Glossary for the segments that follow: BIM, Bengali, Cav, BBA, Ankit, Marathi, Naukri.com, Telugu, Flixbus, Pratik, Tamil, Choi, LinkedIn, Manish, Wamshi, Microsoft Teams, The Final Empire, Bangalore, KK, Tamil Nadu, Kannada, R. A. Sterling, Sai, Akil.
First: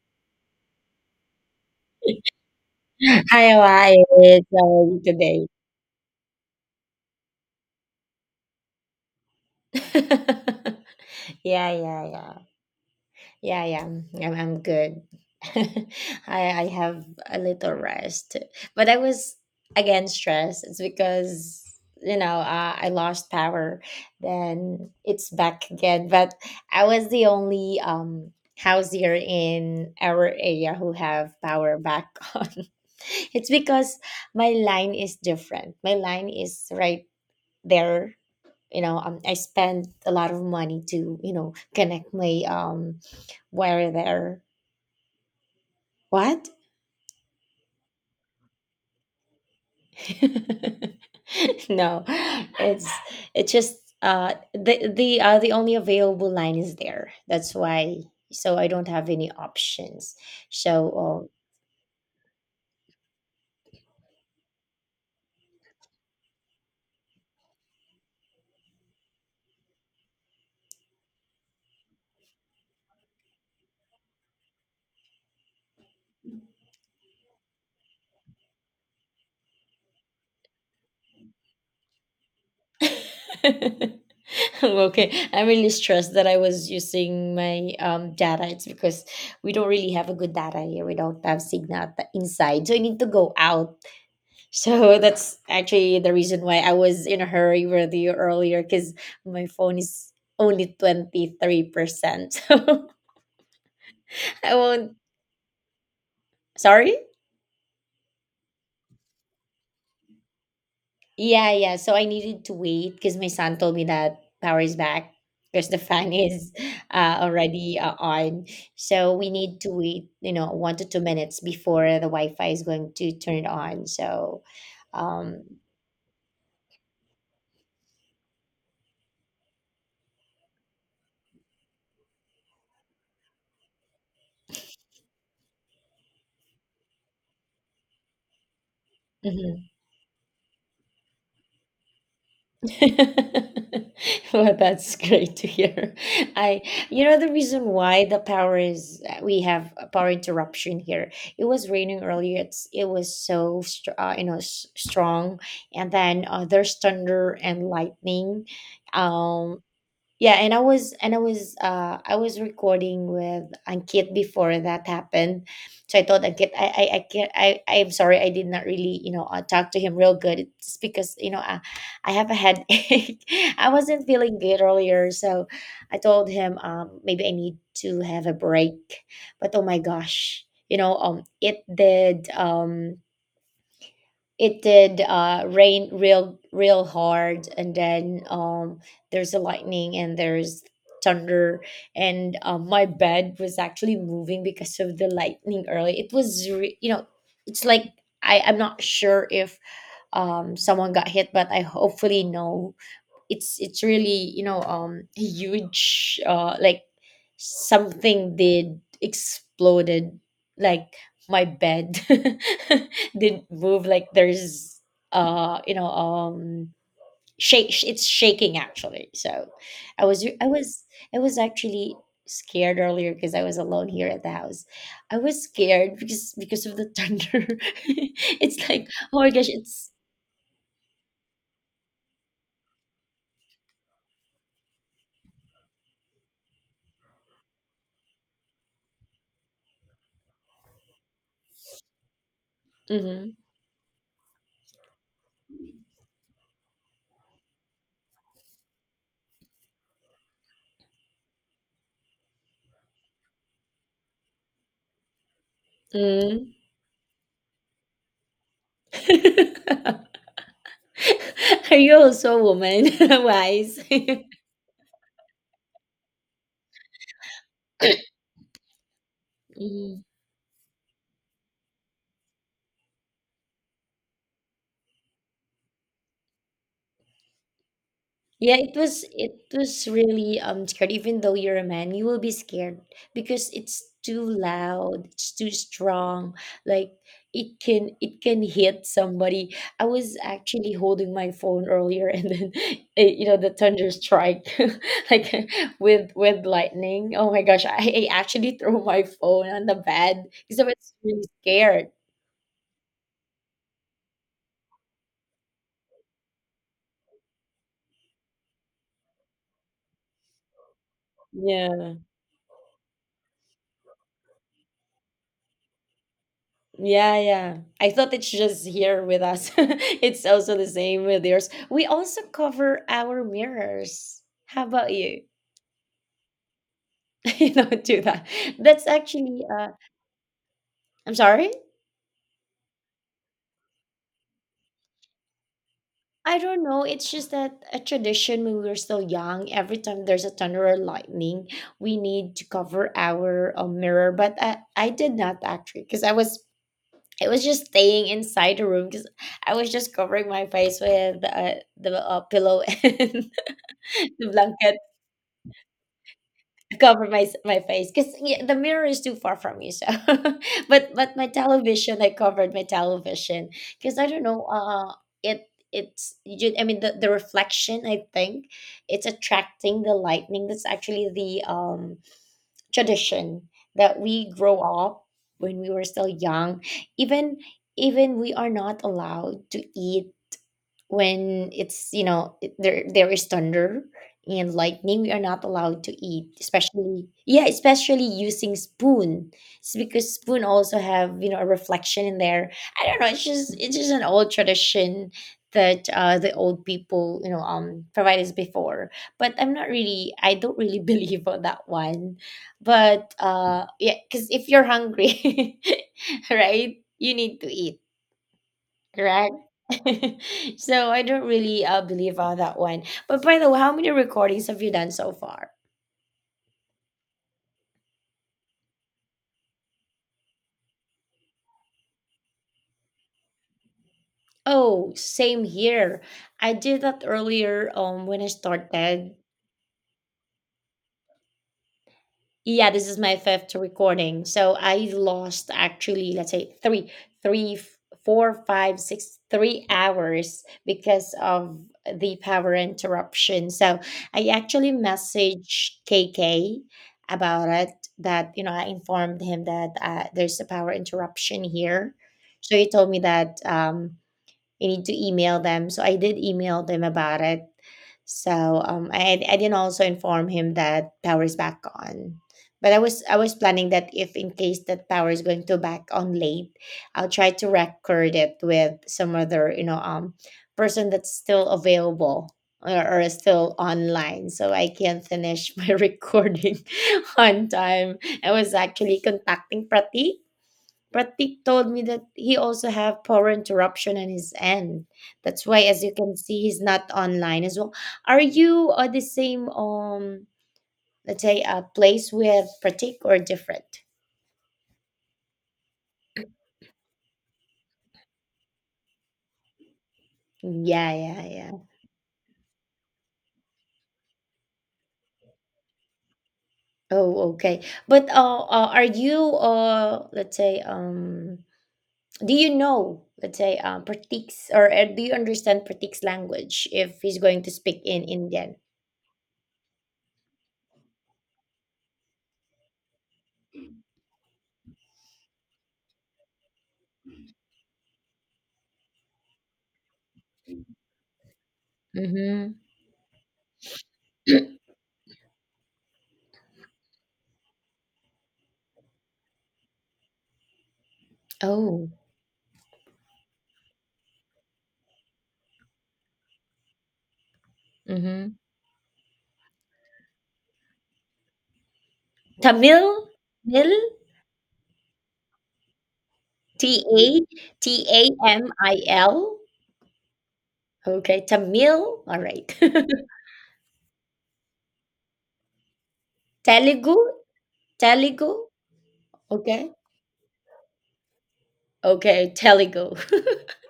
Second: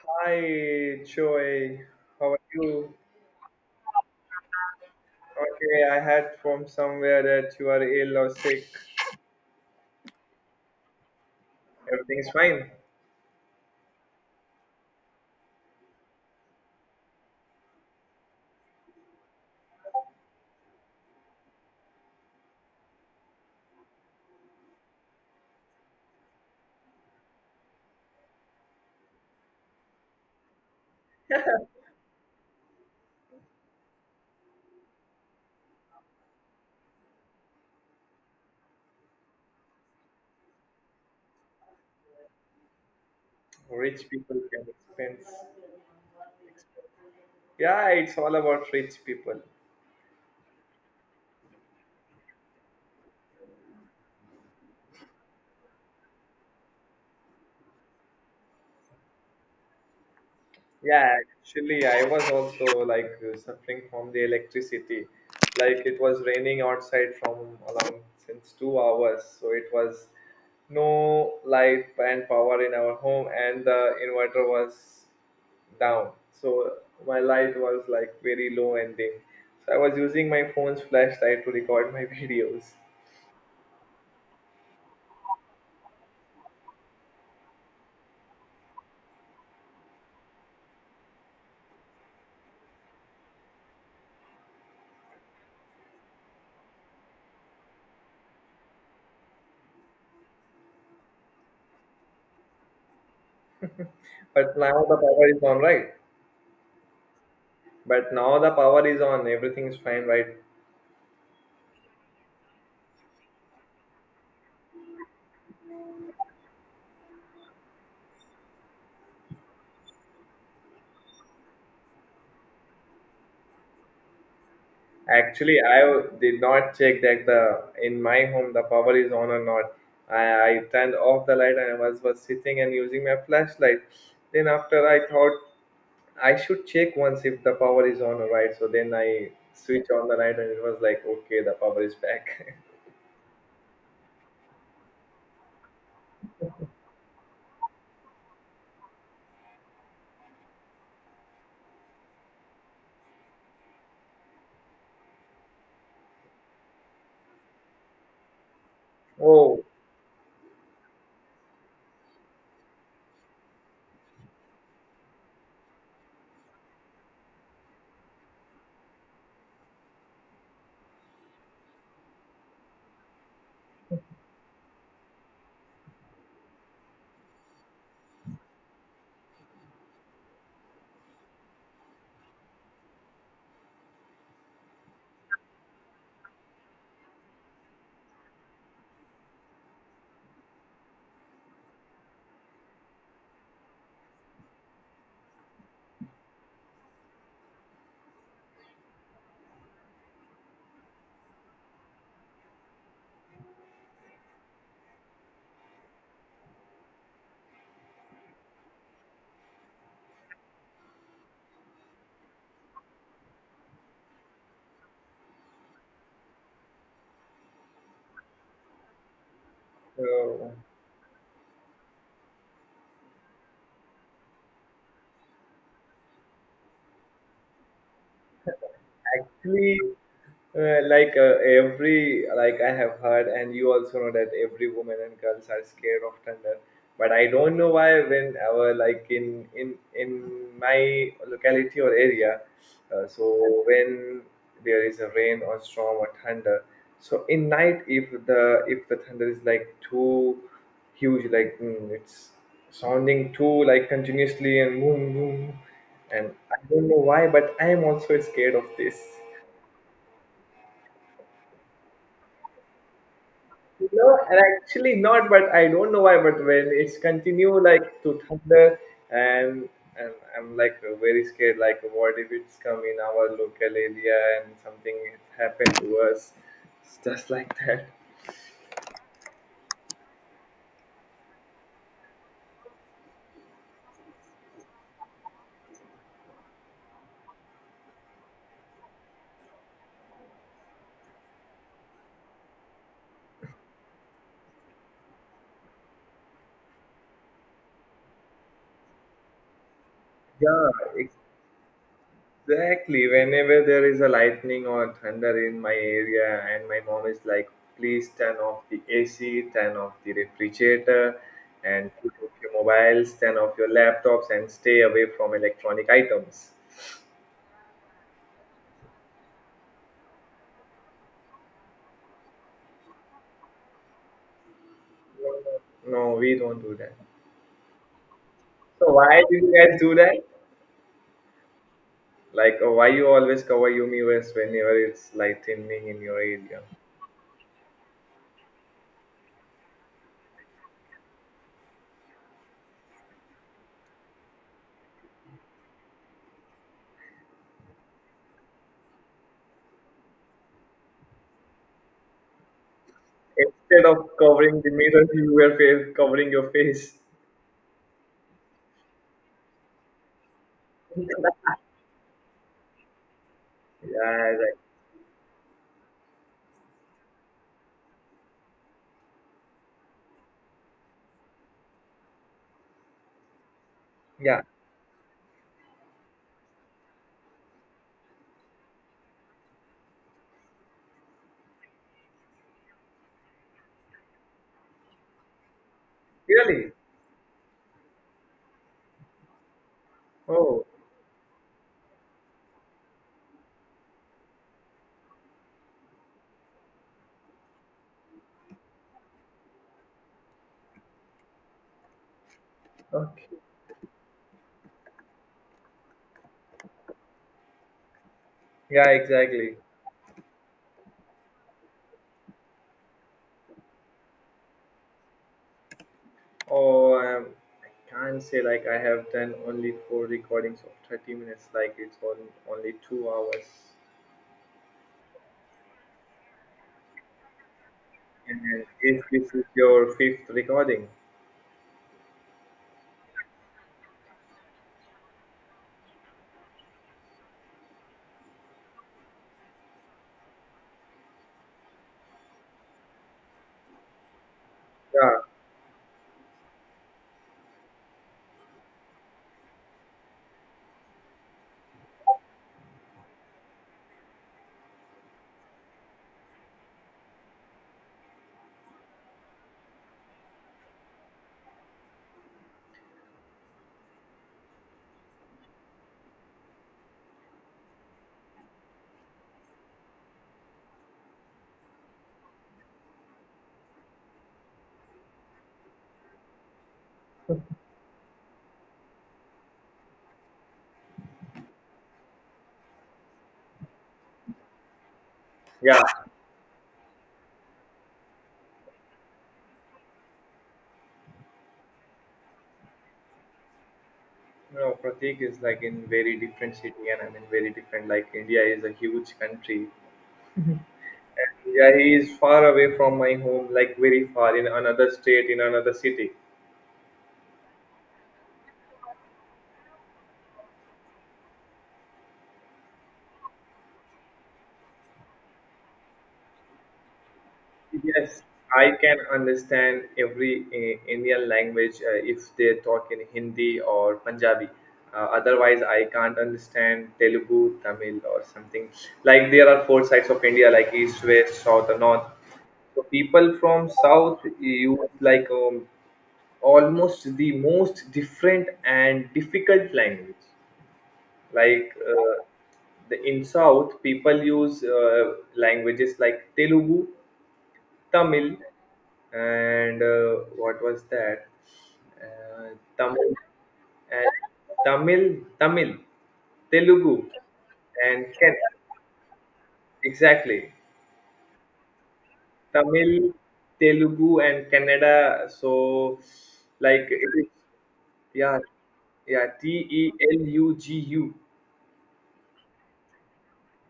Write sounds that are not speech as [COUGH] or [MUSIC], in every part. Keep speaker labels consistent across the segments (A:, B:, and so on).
A: Hi, Choi. How are you?
B: Hi, why, it's today.
A: Okay, I heard from somewhere that you are ill or sick.
B: [LAUGHS] Yeah, yeah,
A: Everything's
B: yeah,
A: fine.
B: yeah, yeah. I'm good. [LAUGHS] I have a little rest, but I was again stressed. It's because I lost power. Then it's back again. But I was the only house here in our area who have
A: [LAUGHS]
B: power back [LAUGHS] on. It's because my line is different. My line is right there, I spent a lot of money to connect my wire
A: Rich people
B: there.
A: can expense.
B: What?
A: Yeah, it's all about rich people.
B: [LAUGHS] No, it's it's just the only available line is there, that's why, so I don't have any options
A: Yeah,
B: so.
A: actually, I was also like suffering from the electricity. Like it was raining outside from around since 2 hours, so it was no light and power in our home, and the inverter was down. So my light was like very low ending. So I was using my phone's flashlight to record my [LAUGHS] videos.
B: um [LAUGHS] okay, I'm really stressed that I was using my data. It's because we don't really have a good data here, we don't have signal at the inside, so I need to go out. So that's actually the reason why I was in a hurry with you earlier because my phone is only 23%. [LAUGHS] So I
A: But now
B: won't.
A: the power is on, right?
B: Sorry?
A: But now the power is on, everything is fine, right?
B: Yeah, yeah. So I needed to wait because my son told me that power is back because the fan [LAUGHS] is already on. So we need to wait, 1 to 2 minutes before the Wi Fi is going to turn it on. So, um,
A: Actually, I did not check that the in my home the power is on or not. I turned off the light and I was sitting and using my flashlight. Then after I thought I should check once if the power is on or right. So then I
B: mm-hmm.
A: switch on the light and it was like, okay, the power is back.
B: [LAUGHS] Well, that's great to hear. I, the reason why the power is we have a power interruption here. It was raining earlier. It was so strong, and then there's thunder and lightning.
A: [LAUGHS]
B: Um,
A: Oh,
B: yeah, and I was recording with Ankit before that happened. So I told Ankit, I can't, I'm sorry, I did not really, talk to him real good. It's because, I have a headache. [LAUGHS] I wasn't feeling good earlier, so I told him maybe I need to have a break. But oh my gosh, it did rain real real hard, and then there's a lightning and there's thunder, and my bed was actually moving because of the lightning early. It was it's like, I'm not sure if someone got hit, but I hopefully no. It's really, huge, like something did exploded, like my bed [LAUGHS] did move, like there's uh you know um shake, it's shaking actually, so i was i
A: so
B: was I was actually scared earlier because I was alone here at the house. I was scared because of the thunder. [LAUGHS] It's like, oh my gosh,
A: actually.
B: it's.
A: Like every, like, I have heard and you also know that every woman and girls are scared of thunder, but I don't know why, whenever like in my locality or area. So
B: Mm-hmm.
A: when there is a rain or storm or thunder, so in night, if the thunder is like too huge, like it's sounding too like continuously and boom boom,
B: Mm.
A: and I don't know why, but I am also scared of this.
B: [LAUGHS] [LAUGHS] You're also a woman, [LAUGHS] Wise. [LAUGHS]
A: No, and actually not, but I don't know why. But when it's continue like to thunder, and
B: Mm.
A: and I'm like very scared. Like, what if it's come in our local area and something happened to us? It's just like that.
B: Yeah, it was really scared. Even though you're a man, you will be scared because it's too loud, it's too strong. Like it can hit somebody. I was actually holding my phone earlier, and then [LAUGHS] the thunder strike, [LAUGHS] like with lightning. Oh my gosh, I actually threw my phone on the bed because I
A: Yeah,
B: was really scared.
A: exactly. Whenever there is a lightning or thunder in my area, and my mom is like, please turn off the AC, turn off the refrigerator, and
B: Yeah.
A: put off your mobiles, turn off your laptops, and stay away from electronic items.
B: Yeah, yeah. I thought it's just here with us. [LAUGHS] It's also the same with yours. We also cover our mirrors. How about you?
A: No, we don't do that.
B: [LAUGHS] You don't do that. That's
A: So why do
B: actually
A: you guys do that?
B: I'm sorry?
A: Like, why you always cover your mirrors whenever it's light evening in your
B: I don't
A: area?
B: know. It's just that a tradition when we were still young, every time there's a thunder or lightning, we need to cover our mirror. But I did not actually because I was just staying inside the room because I was just covering my face with the pillow [LAUGHS] and
A: Instead of
B: the
A: covering the
B: blanket.
A: mirror, [LAUGHS] you were face, covering your face.
B: Cover my face because, yeah, the mirror is too far from you, so. [LAUGHS] But my television, I covered my television because I don't
A: Yeah,
B: know,
A: like,
B: it it's you ju- I mean, the reflection, I think it's attracting the lightning. That's actually the tradition that we
A: yeah.
B: grow up when we were still young. Even even we are not allowed to eat when it's you know it- there is thunder and lightning, we are not allowed to eat,
A: Really?
B: especially, yeah, especially using spoon. It's because spoon
A: Oh,
B: also have, a reflection in there. I don't know, it's just an old tradition that, the old people, provided us before. But I don't really [LAUGHS] believe on that one. But
A: okay.
B: yeah, because if you're hungry, [LAUGHS] right, you need to eat.
A: Yeah,
B: Correct.
A: exactly.
B: [LAUGHS] So I don't really believe on that one. But by the way, how many recordings have you done so far?
A: Oh, I can't say like I have done only four recordings of 30 minutes. Like it's on only 2 hours.
B: Oh, same here. I did that earlier when I
A: And then if
B: started.
A: this is your fifth recording,
B: Yeah, this is my fifth recording. So I lost, actually, let's say three, three, f- four, five, six, 3 hours because of the power interruption. So I actually
A: yeah,
B: messaged KK about it that, I informed him that there's a power interruption here. So he told me that you need to email them. So I did email them about it. So, I didn't also inform him that power is back on. But I was planning that if in case that power is going to back on late, I'll try to record it with some other, person that's still available, or is still online, so I can finish [LAUGHS] my recording on time. I was actually contacting Prati. Pratik told me that he also have power interruption on his end. That's why,
A: yeah.
B: as you can see, he's not online as well. Are you at the same let's say place with Pratik or different?
A: No, no, Pratik is like in very different city and I'm in very different. Like India is a huge country.
B: Yeah, yeah, yeah.
A: Yeah, he is far away from my home, like very far in another state, in another city.
B: Oh, okay. But are you let's say, do you know, let's say, Pratik's, or do you understand Pratik's language if he's going to speak in
A: Yes,
B: Indian?
A: I can understand every Indian language if they talk in Hindi or Punjabi. Otherwise, I can't understand Telugu, Tamil, or something. Like there are four sides of India, like east, west, south, and north.
B: Mm-hmm.
A: So people from south use like almost the most different and difficult language, like
B: Oh.
A: the in south people use languages like Telugu, Tamil,
B: Mm-hmm.
A: and what was that, uh,
B: Tamil?
A: Tamil.
B: Mil?
A: And Tamil, tamil
B: T
A: Telugu,
B: A T
A: and
B: A
A: Ken-
B: M I L.
A: exactly,
B: Okay, Tamil. All right.
A: Tamil,
B: [LAUGHS]
A: Telugu, and Kannada. So like
B: Telugu,
A: it is.
B: Telugu.
A: Yeah, yeah, T
B: Okay,
A: E L U G U.
B: okay, Telugu.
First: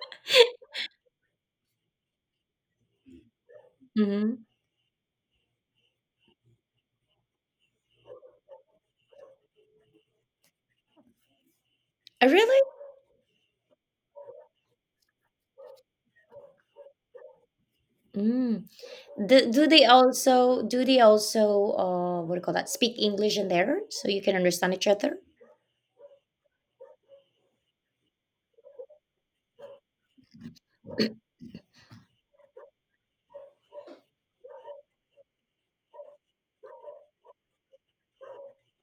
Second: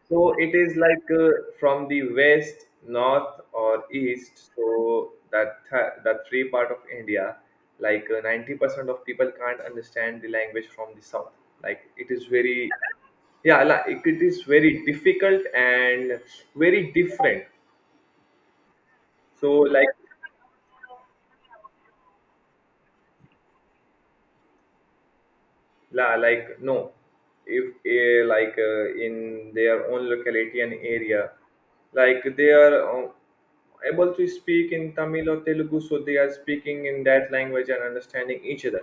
A: So it is like from the west, north, or
B: [LAUGHS] Hmm,
A: east. So that that three part of India, like 90% of people can't understand the language from the south. Like it is
B: really?
A: very, yeah, like it is very difficult and very different.
B: Mm. Do,
A: So
B: do they
A: like,
B: also, what do you call that? Speak English in there so you can understand each other?
A: Like, no, if like in their own locality and area, like they are able to speak in Tamil or Telugu, so they are speaking in that language and understanding each other.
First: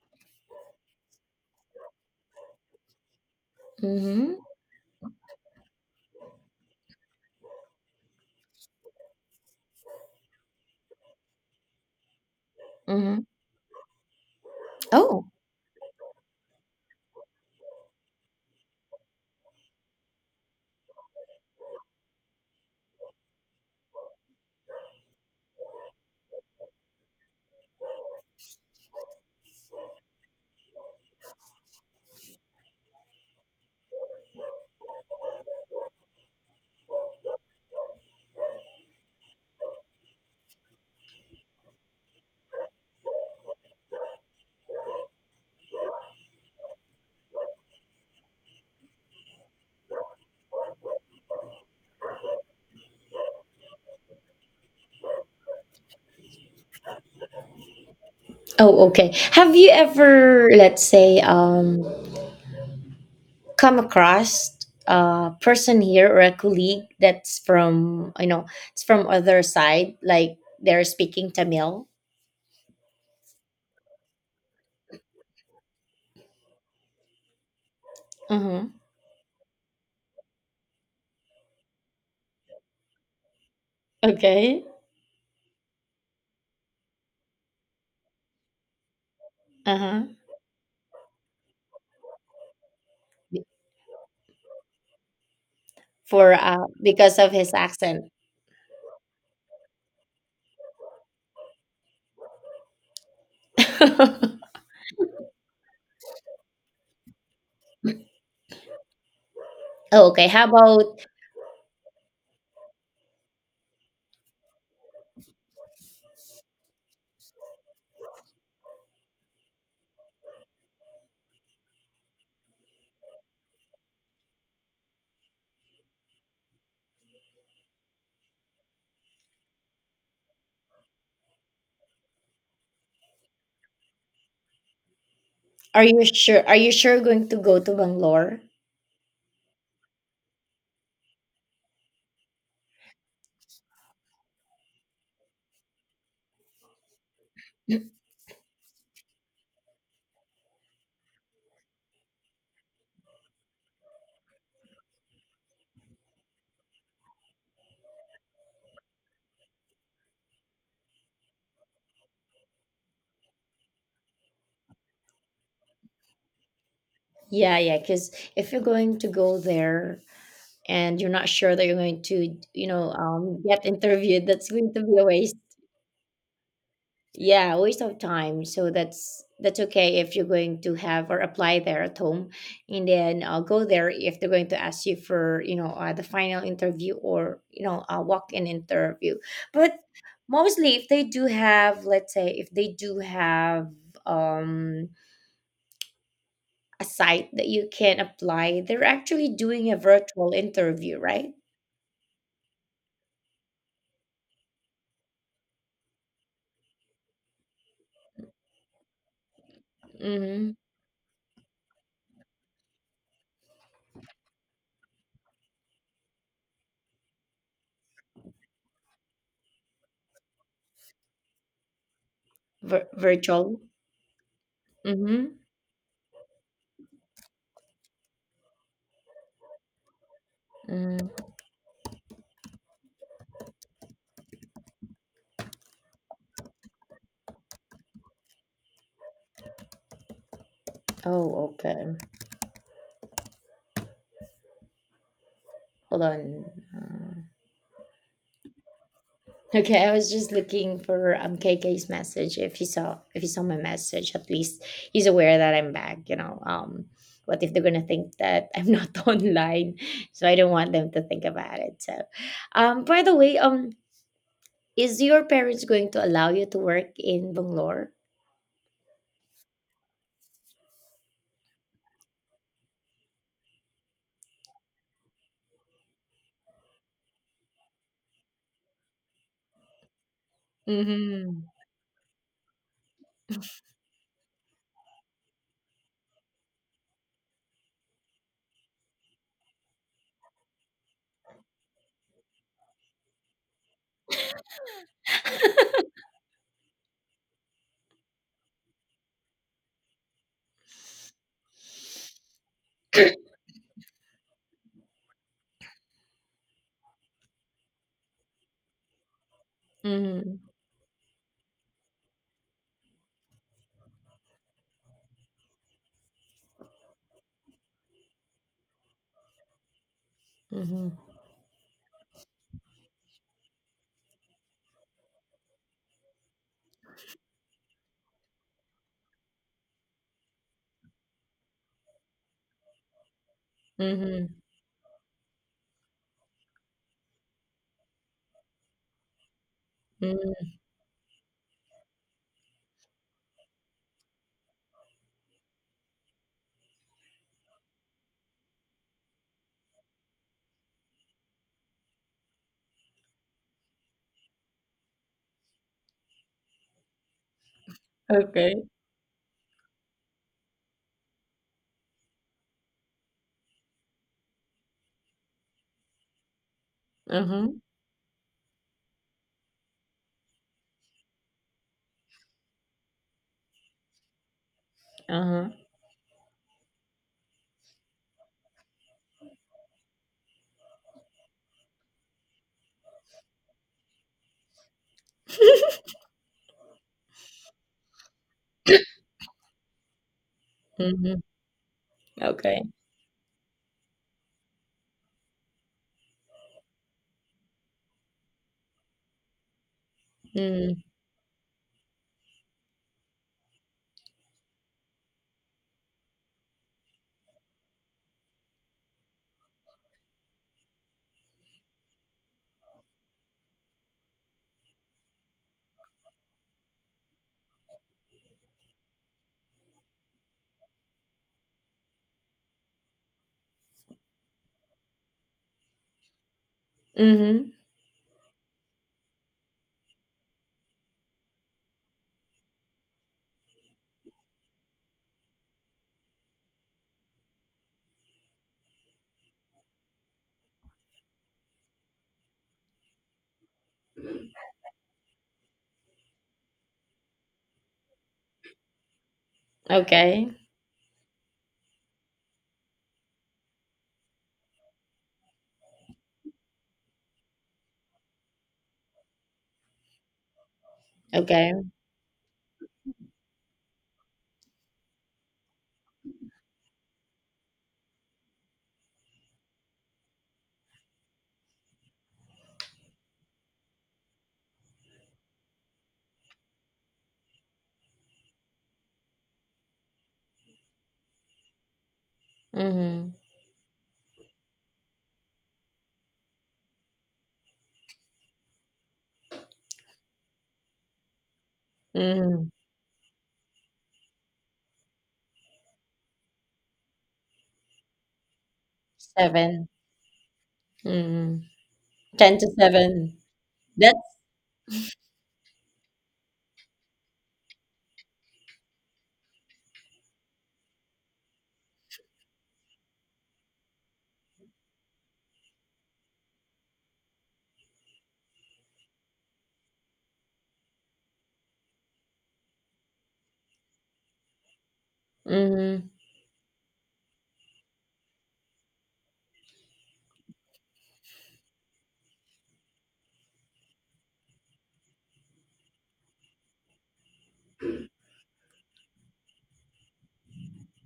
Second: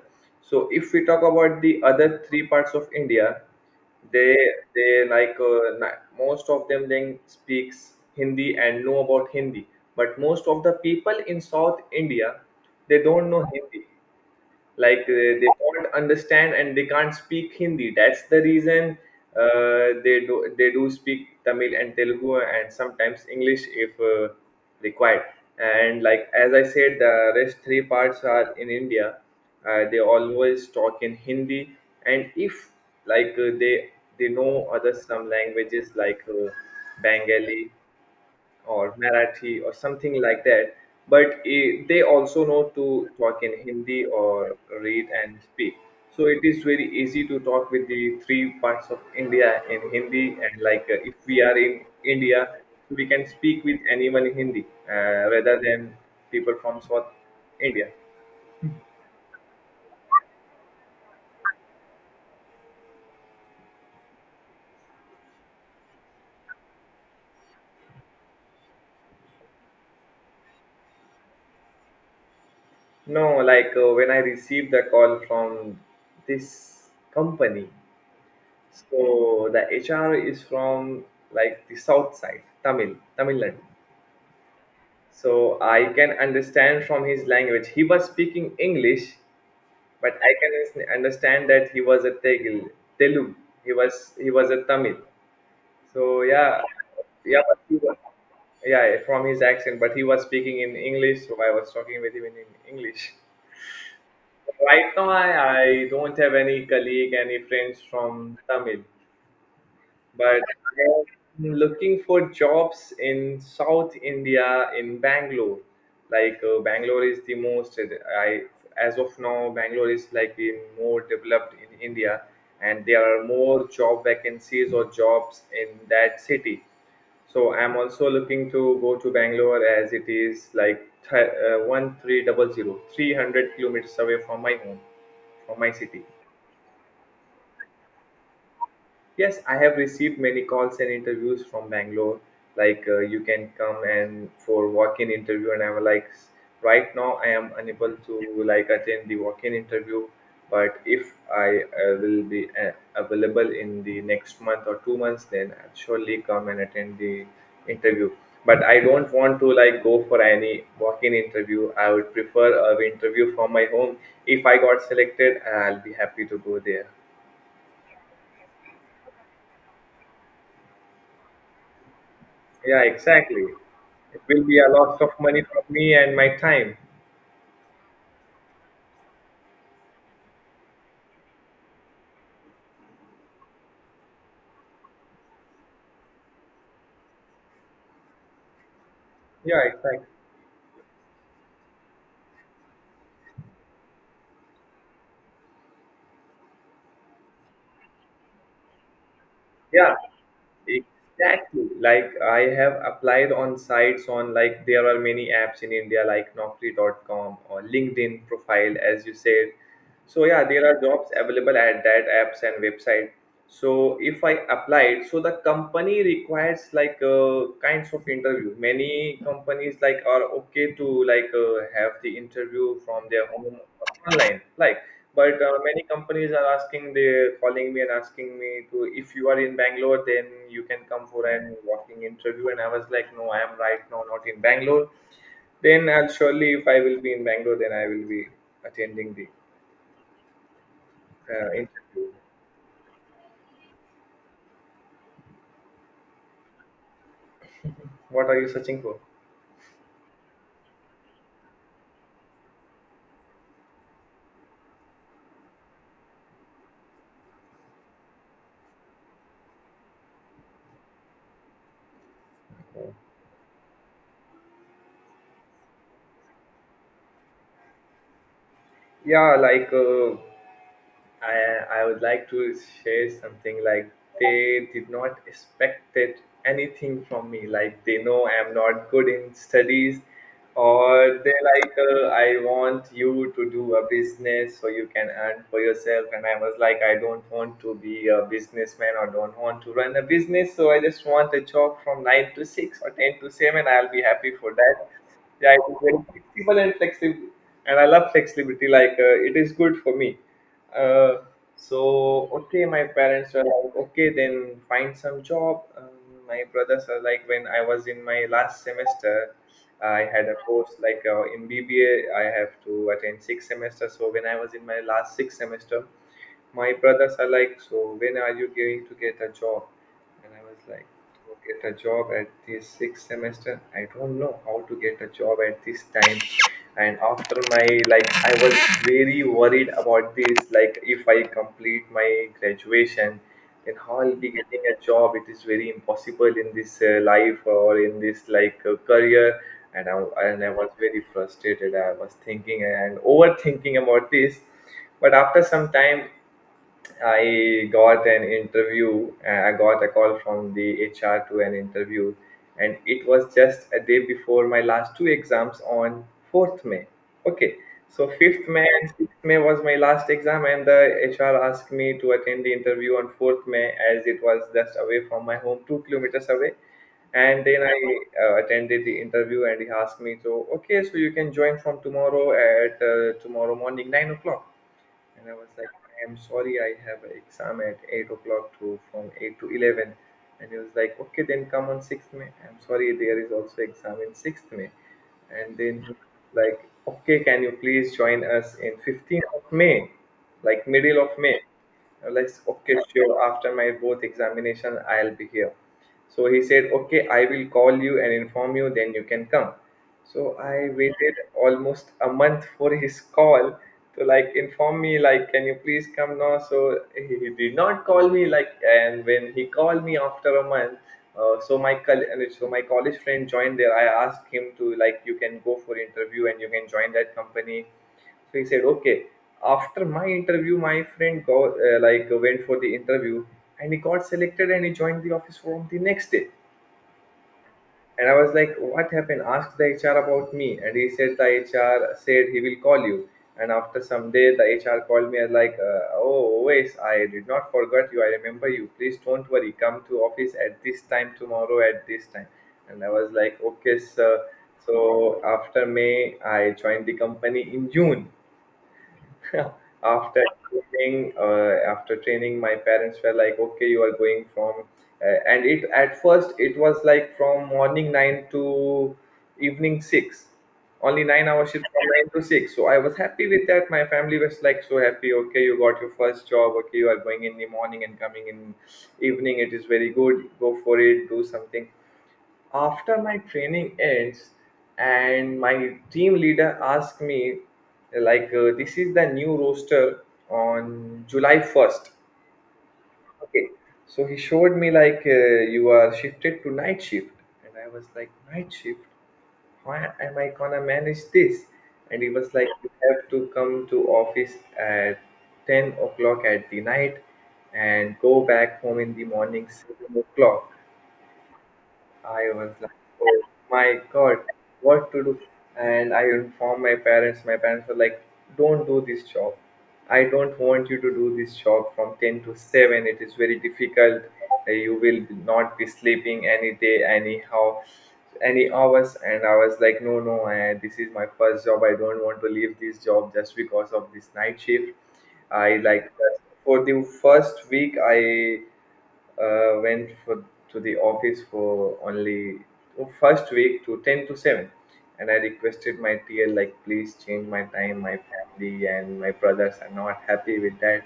A: So if we talk about the other three parts of India, they
B: Mm-hmm.
A: they like most of them then speaks Hindi and know about Hindi, but most of the people in South India, they
B: Mm-hmm.
A: don't know Hindi, like
B: Oh.
A: they do not understand and they can't speak Hindi. That's the reason they do speak Tamil and Telugu, and sometimes English if required. And, like as I said, the rest three parts are in India. They always talk in Hindi. And if like they know other some languages like Bengali or Marathi or something like that. But they also know to talk in Hindi or read and speak. So it is very easy to talk with the three parts of India in Hindi. And like if we are in India, we can speak with anyone in Hindi rather than people from South India.
B: Oh, okay. Have you ever, let's say, come across a person here or a colleague that's from, it's from other side, like they're speaking Tamil.
A: No, like when I received the call from this company,
B: Hmm,
A: so the HR is from like the south side, Tamil, Tamil Nadu.
B: okay.
A: So I can understand from his language. He was speaking English, but
B: Uh-huh.
A: I can understand that he was a Telugu. He was a Tamil. So
B: For
A: yeah,
B: because of
A: yeah,
B: his
A: but he was,
B: accent.
A: yeah, from his accent. But he was speaking in English, so I was talking with him in English.
B: [LAUGHS]
A: Right now, I don't have any colleague, any friends from Tamil,
B: Oh, okay,
A: but
B: how about,
A: I'm looking for jobs in South India in Bangalore. Like Bangalore is the most. I, as of now, Bangalore is like the more developed in India, and there are more job vacancies or jobs in that city. So I'm also looking to go to Bangalore as it is like 1300 kilometers away from my home, from my
B: are
A: city.
B: you sure are you sure going to go to Bangalore?
A: Yes, I have received many calls and interviews from Bangalore. Like you can come and for walk-in interview, and I'm like, right now I am unable to like attend the walk-in interview, but if I will be available in the next month or 2 months, then I'll surely come and attend the interview. But I don't want to like go for any walk-in interview. I would prefer a interview from my home. If I got selected, I'll be happy to go there.
B: Yeah, yeah, because if you're going to go there and you're not sure that you're going to
A: Yeah, exactly.
B: get
A: It
B: interviewed,
A: will
B: that's
A: be a
B: going to be
A: loss
B: a
A: of
B: waste.
A: money for me and my time.
B: Yeah, waste of time. So that's okay if you're going to have or apply there at home, and then I'll go there if they're going to ask you for, the final interview or, a walk-in interview.
A: Yeah,
B: But
A: exactly.
B: mostly, if they do have, let's say, if they do have um a site that you can apply, they're actually doing a
A: Yeah,
B: virtual interview, right?
A: exactly. Like I have applied on sites on, like, there are many apps in India like Naukri.com or LinkedIn profile, as you said. So yeah,
B: Mm-hmm.
A: there are jobs available at that apps and website. So if I applied, so the company requires like kinds of interview. Many companies like are okay to like have the interview from their home
B: Virtual.
A: online. Like, but
B: Mm-hmm.
A: many companies are asking, they're calling me and asking me to, if you are in Bangalore, then you can come
B: Mm-hmm.
A: for an walking interview. And I was like, no, I am right now not in Bangalore. Then I'll surely, if I will be in Bangalore, then I will be attending the
B: Oh, okay.
A: interview.
B: Hold on. Uh,
A: What are you searching for?
B: Okay, I was just looking for KK's message. If he saw my message, at least he's aware that I'm back. What if they're gonna think that I'm not [LAUGHS] online? So I don't want them to think about it. So, by the way, is your parents going to allow you to work in Bangalore?
A: Yeah, like I would like to share something, like they did not expect it anything from me. Like they know I'm not good in studies, or they
B: Mm-hmm.
A: like I want you to do a business so you can earn for yourself. And I was like, I don't want to be a businessman or don't want to run a business. So I just want a job from nine to six or ten to seven. I'll be happy for that. Yeah, it is very flexible and flexible, and I love flexibility. Like it is good for me, uh, so, okay, my parents were like, okay, then find some job. My brothers are like, when I was in my last semester, I had a
B: Mm-hmm.
A: course like in BBA. Have to attend six semesters. So when I was in my last six semester, my brothers are like, so when are you going to get a job? And I was like,
B: Mm-hmm.
A: to get a job at this sixth semester. I don't know how to get a job at this time. And after my, like, I was very worried about this. Like, if I complete my graduation, then how I'll be
B: Mm-hmm.
A: getting a job? It is very impossible in this life or in this like career. And I, and
B: Mm-hmm.
A: I was very frustrated. I was thinking and overthinking about this. But after some time, I got an interview. I got a call from the HR to an interview, and it was just a day before my last two exams on 4th May. Okay, so 5th
B: Okay.
A: May and 6th May was my last exam, and the HR asked me to attend the interview on 4th May as it was just away from my home, 2 kilometers away. And
B: Uh-huh.
A: then I attended the interview, and he asked me, so okay, so you can join from tomorrow at tomorrow morning 9 o'clock. And I
B: Uh-huh.
A: was like, I'm sorry, I have an exam at 8 o'clock to from 8 to 11. And he was like, okay, then come on 6th May. I'm sorry, there is also exam in 6th May. And then he was like, okay, can you please join us in
B: [LAUGHS]
A: 15th of May, like middle of
B: Mm-hmm.
A: May? I was like,
B: Okay.
A: okay, sure. After my both examination, I'll be here. So he said, okay, I will call you and inform you. Then you can come. So I
B: Mm-hmm.
A: waited almost a month for his call to like inform me, like, can you please come now? So he did not call me, like, and when he called me after a month, my college friend joined there. I asked him to like, you can go for interview and you can join that company. So he said, okay. After my interview, my friend got like went for the interview, and he got selected and he joined the office from the next day. And I was like, what happened? Asked the HR about me, and he said the HR said he will call you. And after some day, the HR called me and like, oh, Oasis, I did not forget you. I remember you. Please don't worry. Come to office at this time tomorrow at this time. And I was like, okay, sir. So after May, I joined the company in June [LAUGHS] after
B: Okay.
A: training, my parents were like, "Okay, you are going from," and it at first it was like from morning 9 to evening 6, only 9 hour
B: Okay.
A: shift from 9 to 6. So I was happy with that. My family was like so happy. Okay, you got your first job. Okay, you are going in the morning and coming in evening. It is very good. Go for it. Do something after my training ends, and my team leader asked me like, this is the new roster on july 1st,
B: Mm-hmm.
A: okay. So he showed me like, you are shifted to night shift. And I was like, night shift, why am I gonna manage this? And he was like,
B: Mhm.
A: you have to come to office at 10 o'clock at the night and go back home in the morning
B: 7.
A: 7 o'clock.
B: Mhm.
A: I
B: 10 to
A: was like,
B: 7.
A: oh my
B: That's,
A: God, what to do? And I informed my parents. My parents were like, don't do this job. I don't want you to do this job from 10 to 7. It is very difficult. You will not be sleeping any day, anyhow, any hours. And I was like, no, no, this is my first job. I don't want to leave this job just because of this night shift. I
B: mhm,
A: like for the first week, I went for to the office for only, oh, first week to 10 to 7. And I requested my TL, like, please change my time, my family and my brothers are not happy with that.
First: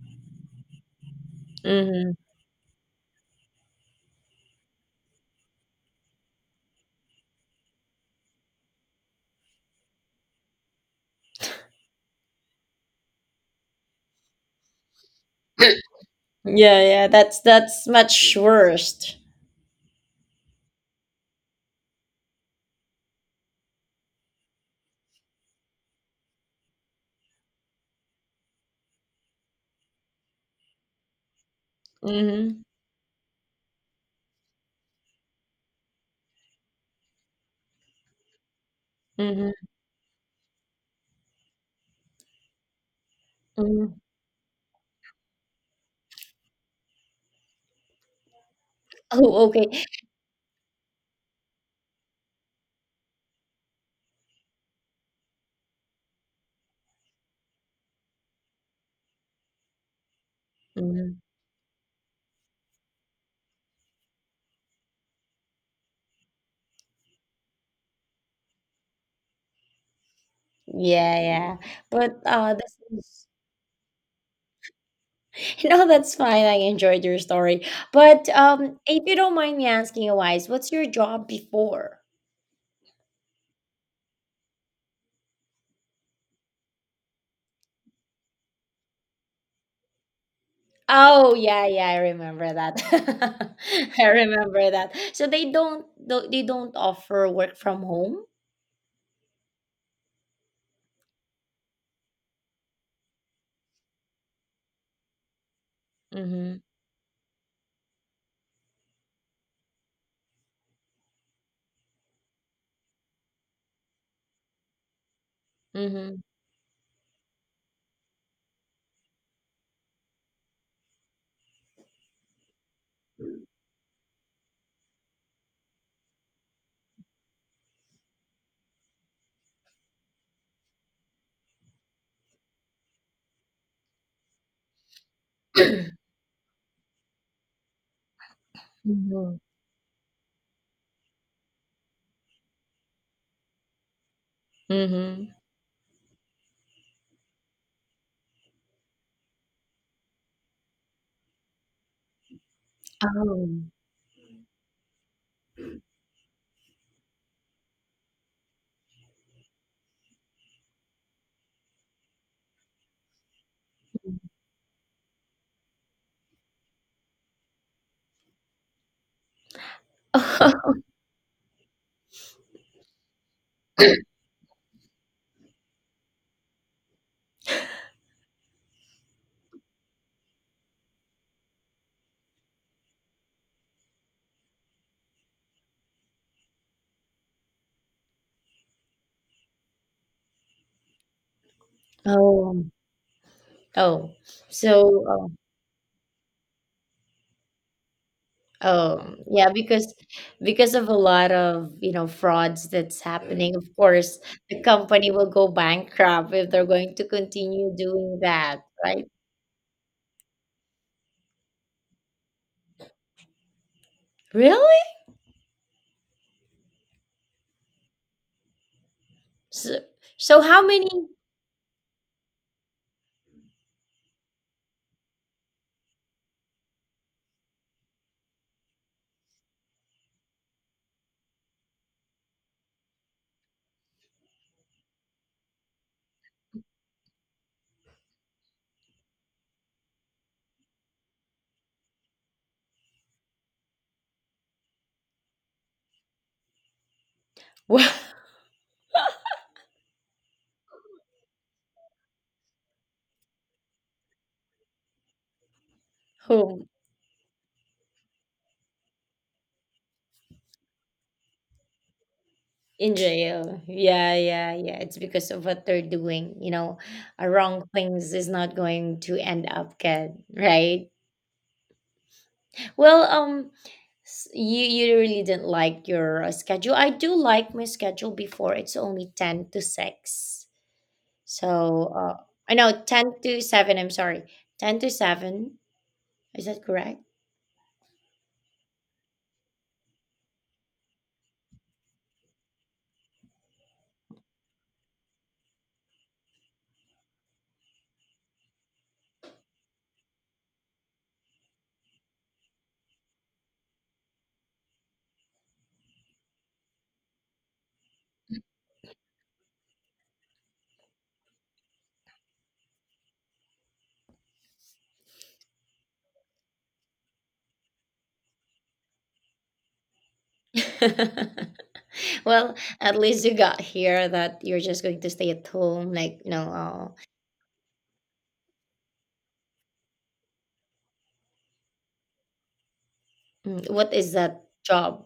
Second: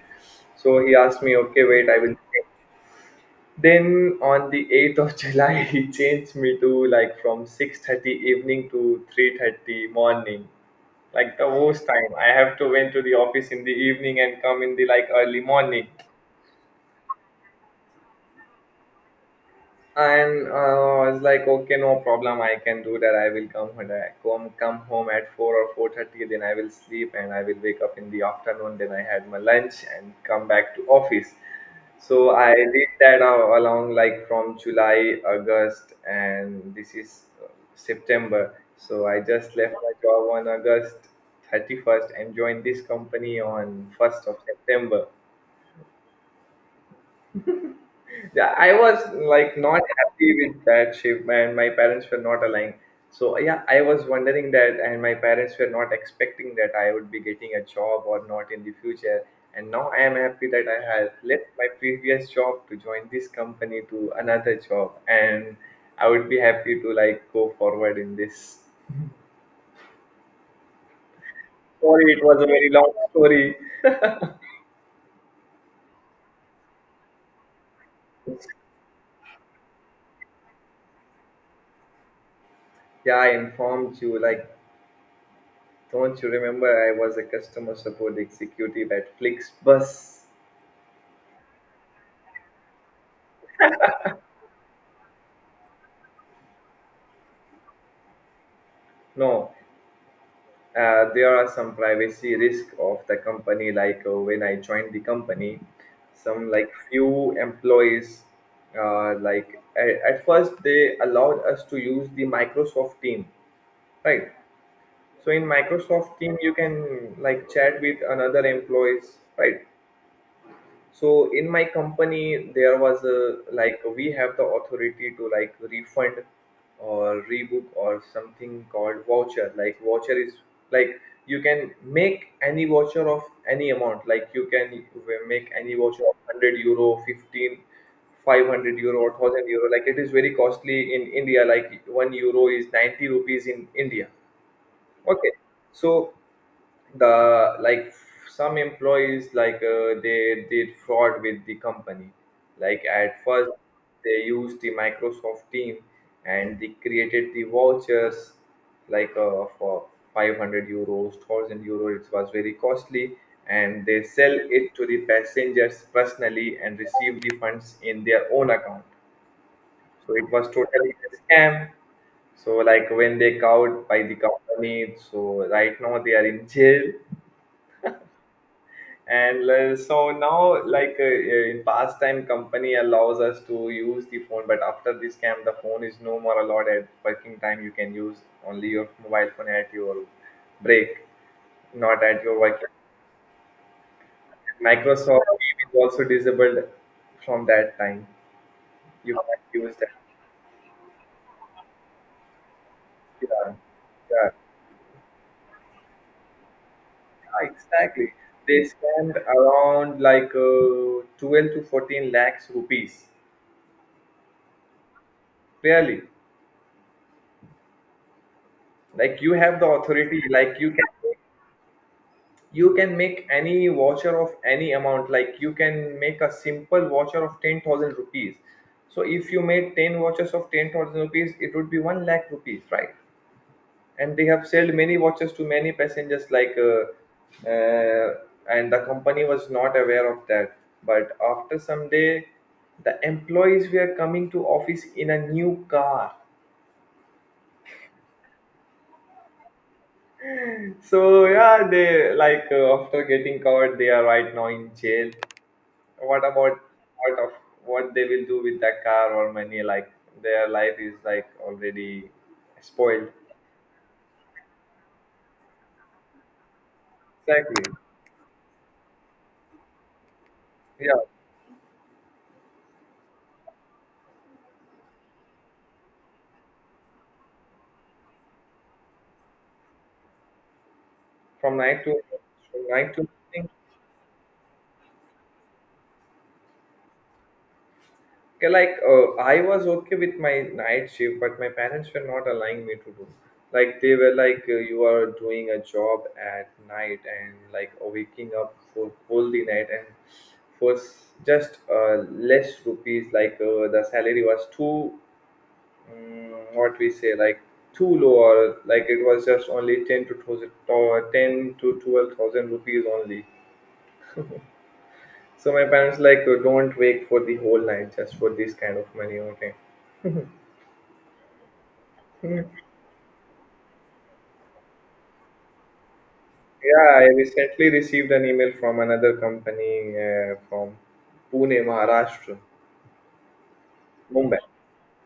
A: So he asked me, okay wait, I
B: mhm.
A: will change." Then on the 8th of [LAUGHS] july he changed me to like from 6:30 evening to 3:30 morning, like the worst time. I have to went to the office in the evening and come in the like early morning.
B: Yeah, yeah, that's much worst.
A: And I was like, okay, no problem. I can do that. I will come when I come home at 4 or 4:30. Then I will sleep and I will wake up in the afternoon. Then I had my lunch and come back to office. So I
B: Mhm,
A: did that along like from July, August, and this is September. So I
B: mhm,
A: just left my job on August 31st and joined this company on
B: mhm.
A: 1st of September. Yeah, I was
B: Oh,
A: like
B: okay.
A: not happy with that shape, and my parents were not aligned. So yeah, I was wondering that, and my parents were not expecting that I would be getting a job or not in the future. And now I am happy that I have
B: Mhm.
A: left my previous job to join this company to another job, and I would be happy to like go forward in this.
B: Yeah, yeah.
A: Sorry,
B: But
A: it was a very
B: this
A: long
B: is
A: story.
B: [LAUGHS] no, that's fine. I enjoyed your story. But if you don't mind me asking you, Wise, what's your job before?
A: Yeah, I informed you. Like, don't you remember? I was a customer support executive at Flixbus.
B: Oh, yeah, yeah, I remember that. [LAUGHS] I remember that. So they don't, they don't offer work from home?
A: No, there are some privacy risk of the company. Like, when I joined the company, some
B: Mhm.
A: like few employees, at first they allowed us to use the Microsoft team, right? So in Microsoft
B: Mhm.
A: team, you can like chat with another employees, right? So in my company there was a, like, we have the authority to like refund or rebook or something called voucher. Like, voucher is like, you can make any voucher of any amount. Like, you can make any voucher
B: [CLEARS THROAT]
A: of €100 15, €500 or
B: Mhm.
A: €1,000. Like, it is very costly in india. Like 1 euro is 90 rupees in india. Okay,
B: Mhm.
A: so the, like, some employees like, they did fraud with the company, like at first
B: Oh.
A: they used the Microsoft team, and they created the vouchers, like, for €500 €1,000. It was very costly, and they sell it to the passengers personally and receive the funds in their own account. So it was
B: [LAUGHS]
A: totally a scam. So, like, when they caught by the company, so right now they are in jail. And so now, like, in past time company allows us to use the phone, but after the scam the phone is no more allowed at working time. You can use only your mobile phone at your break, not at your
B: Oh.
A: working.
B: Oh. So,
A: Microsoft Teams is also disabled from that time. You
B: oh, yeah,
A: can't use
B: because
A: that.
B: of a lot of, frauds that's
A: Yeah,
B: happening, of course,
A: yeah,
B: the company will go bankrupt if they're going to
A: yeah,
B: continue
A: exactly,
B: doing that,
A: they
B: right?
A: spend around like, 12 to 14 lakhs rupees,
B: Really?
A: really. Like, you have the
B: So,
A: authority,
B: so
A: like
B: how
A: you can
B: many?
A: do. You can make any voucher of any amount, like you can make a simple voucher of 10,000 rupees. So if you made 10 vouchers of 10,000 rupees, it would be 1 lakh rupees, right? And they have sold many watches to many passengers, like, and the company was not aware of that. But after some day, the employees were coming to office in a new car.
B: [LAUGHS]
A: So yeah, they, like, after getting caught they are right now in jail. What about,
B: Wow.
A: what of, what they will do with that car or money? Like, their life is like already
B: In
A: spoiled.
B: jail. Yeah, yeah, yeah. It's because of what they're doing. You know,
A: Exactly,
B: wrong things is not going to end up good, right?
A: yeah.
B: Well, you really didn't like your schedule. I do like my schedule before. It's only 10 to 6.
A: from night
B: So,
A: to
B: I
A: from
B: know
A: night to
B: ten to
A: morning.
B: seven. I'm sorry, 10 to 7. Is that correct?
A: Okay, like, I was okay with my night shift, but my parents were not allowing me to do. Like, they were like, you are doing a job at night and like waking up for whole the night, and for just less rupees. Like, the salary was too what we say, like, too low. Or like, it was just only 10 to 12 10 to 12,000 rupees only. So my parents like, don't wait for the whole night just for this kind of money, okay.
B: [LAUGHS] Well, at least you got here that you're just going to stay at home, like,
A: Yeah, I recently received an email from another company, from pune maharashtra,
B: What is
A: mumbai
B: that job?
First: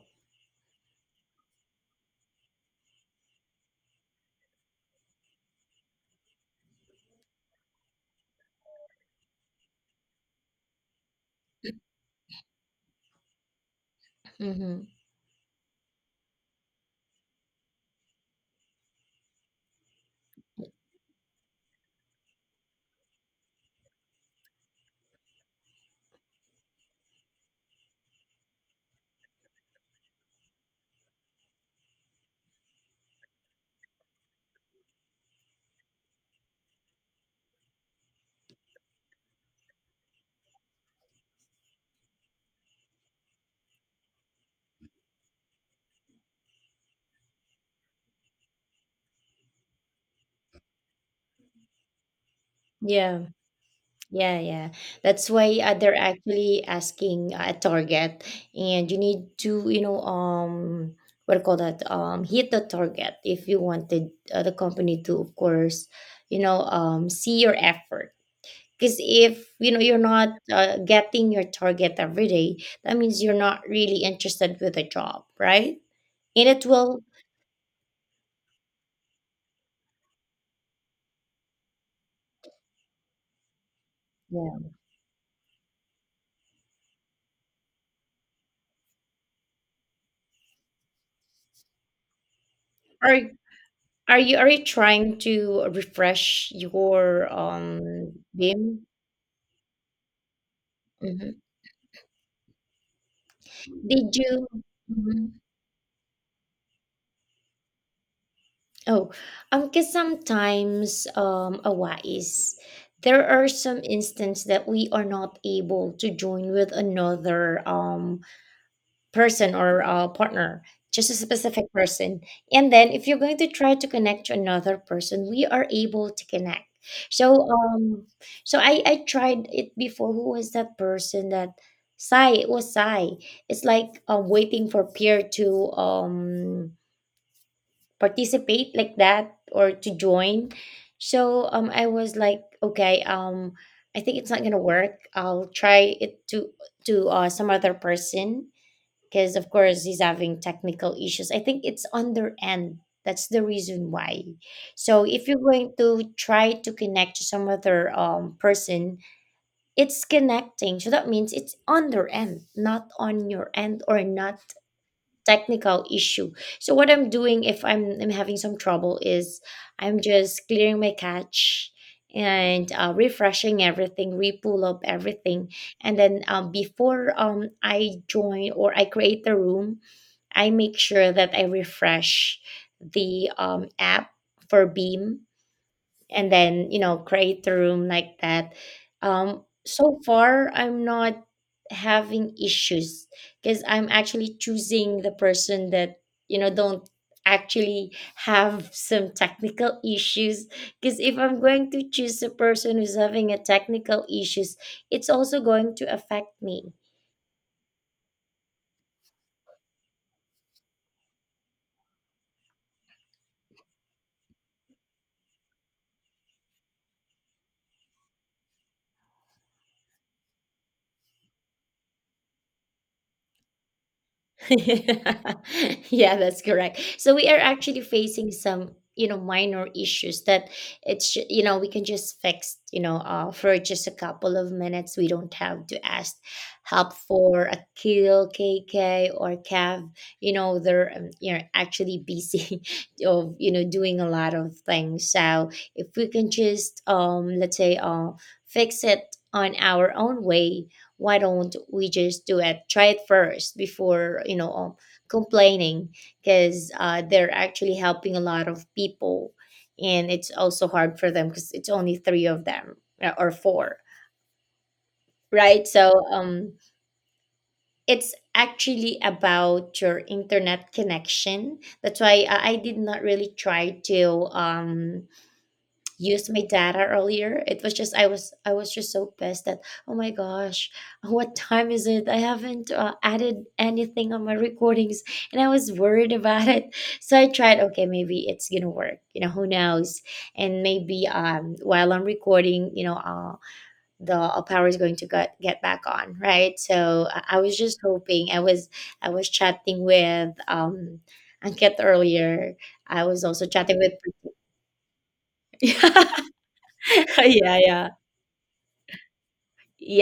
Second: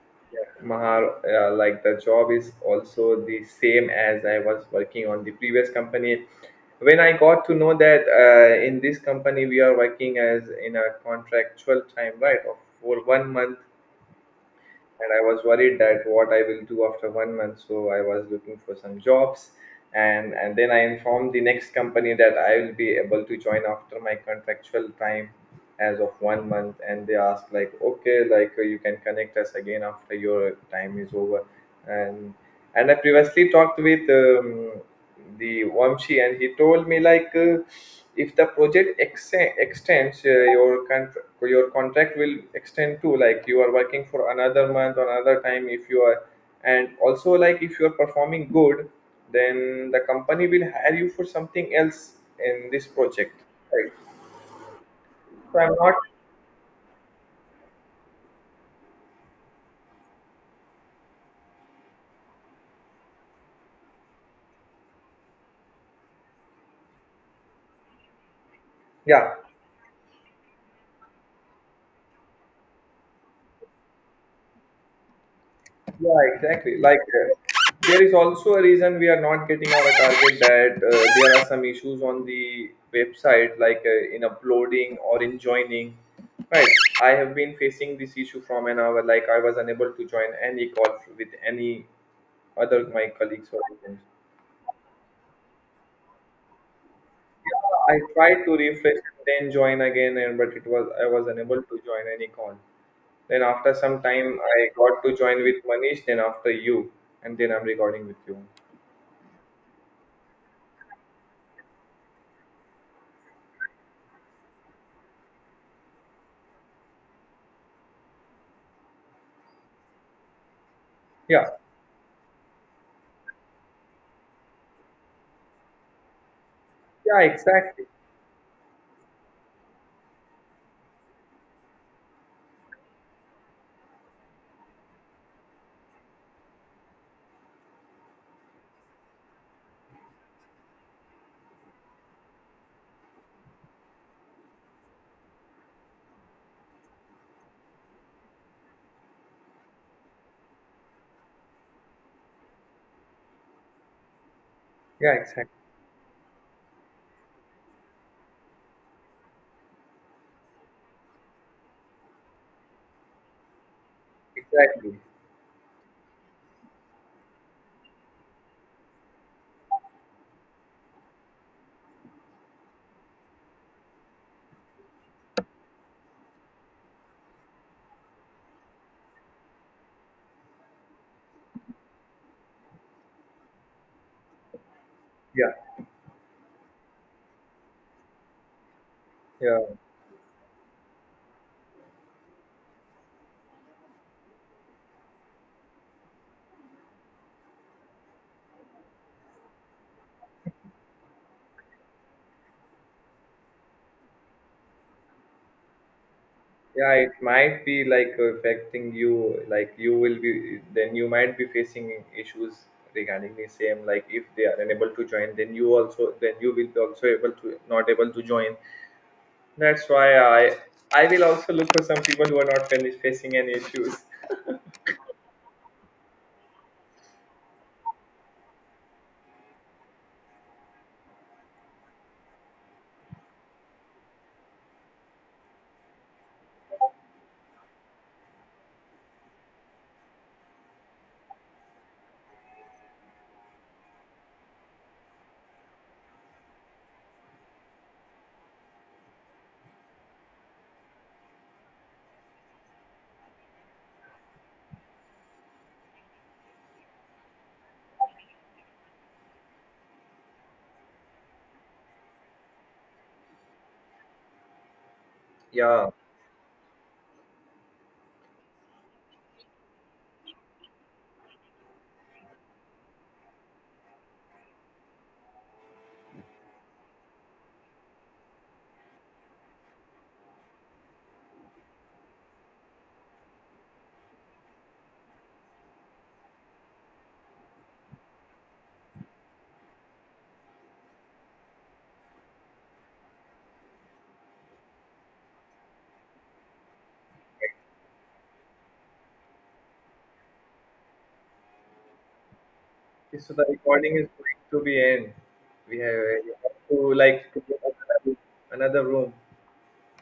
A: Mahar, like the job is also the same as I was working on the previous company. When I got to know that, in this company we are working as in a contractual time, right, of for one month,
B: Mm-hmm.
A: and I was worried that what I will do after one month. So I was looking for some jobs, and then I informed the next company that I will be able to join after my contractual time as of one month, and they asked like, okay, like, you can connect us again after your time is over. And I previously talked with, the Wamshi, and he told me like, if the project extends, your contract will extend too. Like, you are working for another month or another time if you are, and also like if you are performing good, then the company will hire you for something else in this
B: Yeah,
A: project. Right.
B: yeah, yeah. That's why
A: So I'm not.
B: they're actually asking a target, and you need to, you know, what do you call that? Hit the target if you wanted the company to, of course, you know, see your effort. Because
A: Yeah.
B: if you know you're not getting your target every day, that means you're not really interested with the job, right?
A: Yeah,
B: And it
A: exactly. Like,
B: will,
A: there is also a reason we are not getting our target, that there are some issues on the website, like, in
B: yeah.
A: uploading or in joining. Right. I have been facing this issue from an hour, like, I was unable to join any call with any other my
B: Are
A: colleagues or friends.
B: are you trying to refresh your
A: I tried to
B: BIM?
A: refresh, then join again, and but it was I was
B: Mhm.
A: unable to join any call. Then after some
B: Did
A: time,
B: you?
A: I got to
B: Mhm.
A: join with Manish, then after you, and then I'm recording with you.
B: Oh, because sometimes, there are some instances that we are not able to join with another person or partner, just a
A: Yeah,
B: specific person. And then, if you're going to try to connect to another person, we are able to connect.
A: yeah,
B: So,
A: exactly.
B: so I tried it before. Who was that person that? Sai, it was Sai. It's like waiting for peer to participate like that or to join. So I was like, okay, I think it's not gonna work. I'll try it to some other person because of course he's having technical issues. I think it's on their end. That's the reason why. So
A: Yeah,
B: if you're
A: exactly.
B: going to try to connect to some other person, it's connecting. So that means it's on their end, not on your end or not
A: Exactly.
B: technical issue. So what I'm doing if I'm having some trouble is I'm just clearing my cache and refreshing everything, repull up everything, and then before I join or I create the room, I make sure that I refresh the app for Beam,
A: Yeah,
B: and then you know create a room like that.
A: yeah,
B: So far I'm not having issues because I'm actually choosing the person that you know don't actually have some technical issues, because if I'm going to choose a person who's having a technical issues, it's also going to affect me.
A: yeah. It might be like affecting you. Like, you will be, then you might be facing issues regarding the same. Like, if they are unable to join, then you also, then you will be also able to not able to join. That's why I will also look for some people who are not facing any issues.
B: [LAUGHS] Yeah, that's correct. So we are actually facing some, you know, minor issues that you know, we can just fix, you know, for just a couple of minutes. We don't have to ask help for a Akil, KK, or Cav. You know, they're, you know, actually busy [LAUGHS] of, you know, doing a lot of things. So if we can just, let's say, fix it on our own way. Why don't we just do it, try it first before you know complaining, because they're actually helping a lot of people, and it's also hard for them because it's only three of them, or four, right?
A: Yeah.
B: So it's actually about your internet connection. That's why I did not really try to um used my data earlier. It was just I was just so pissed that oh my gosh, [LAUGHS] what time is it? I haven't added anything on my recordings and I was worried about it. So I tried, okay, maybe it's gonna work, you know, who knows. And maybe while I'm recording you know the power is going to get back on, right? So I was just hoping. I was chatting with Anket earlier. I
A: Okay,
B: was
A: so
B: also
A: the
B: chatting with
A: recording is going to be end.
B: [LAUGHS]
A: We have,
B: yeah
A: we have to like to go
B: yeah
A: to
B: yeah
A: another room.
B: Yeah.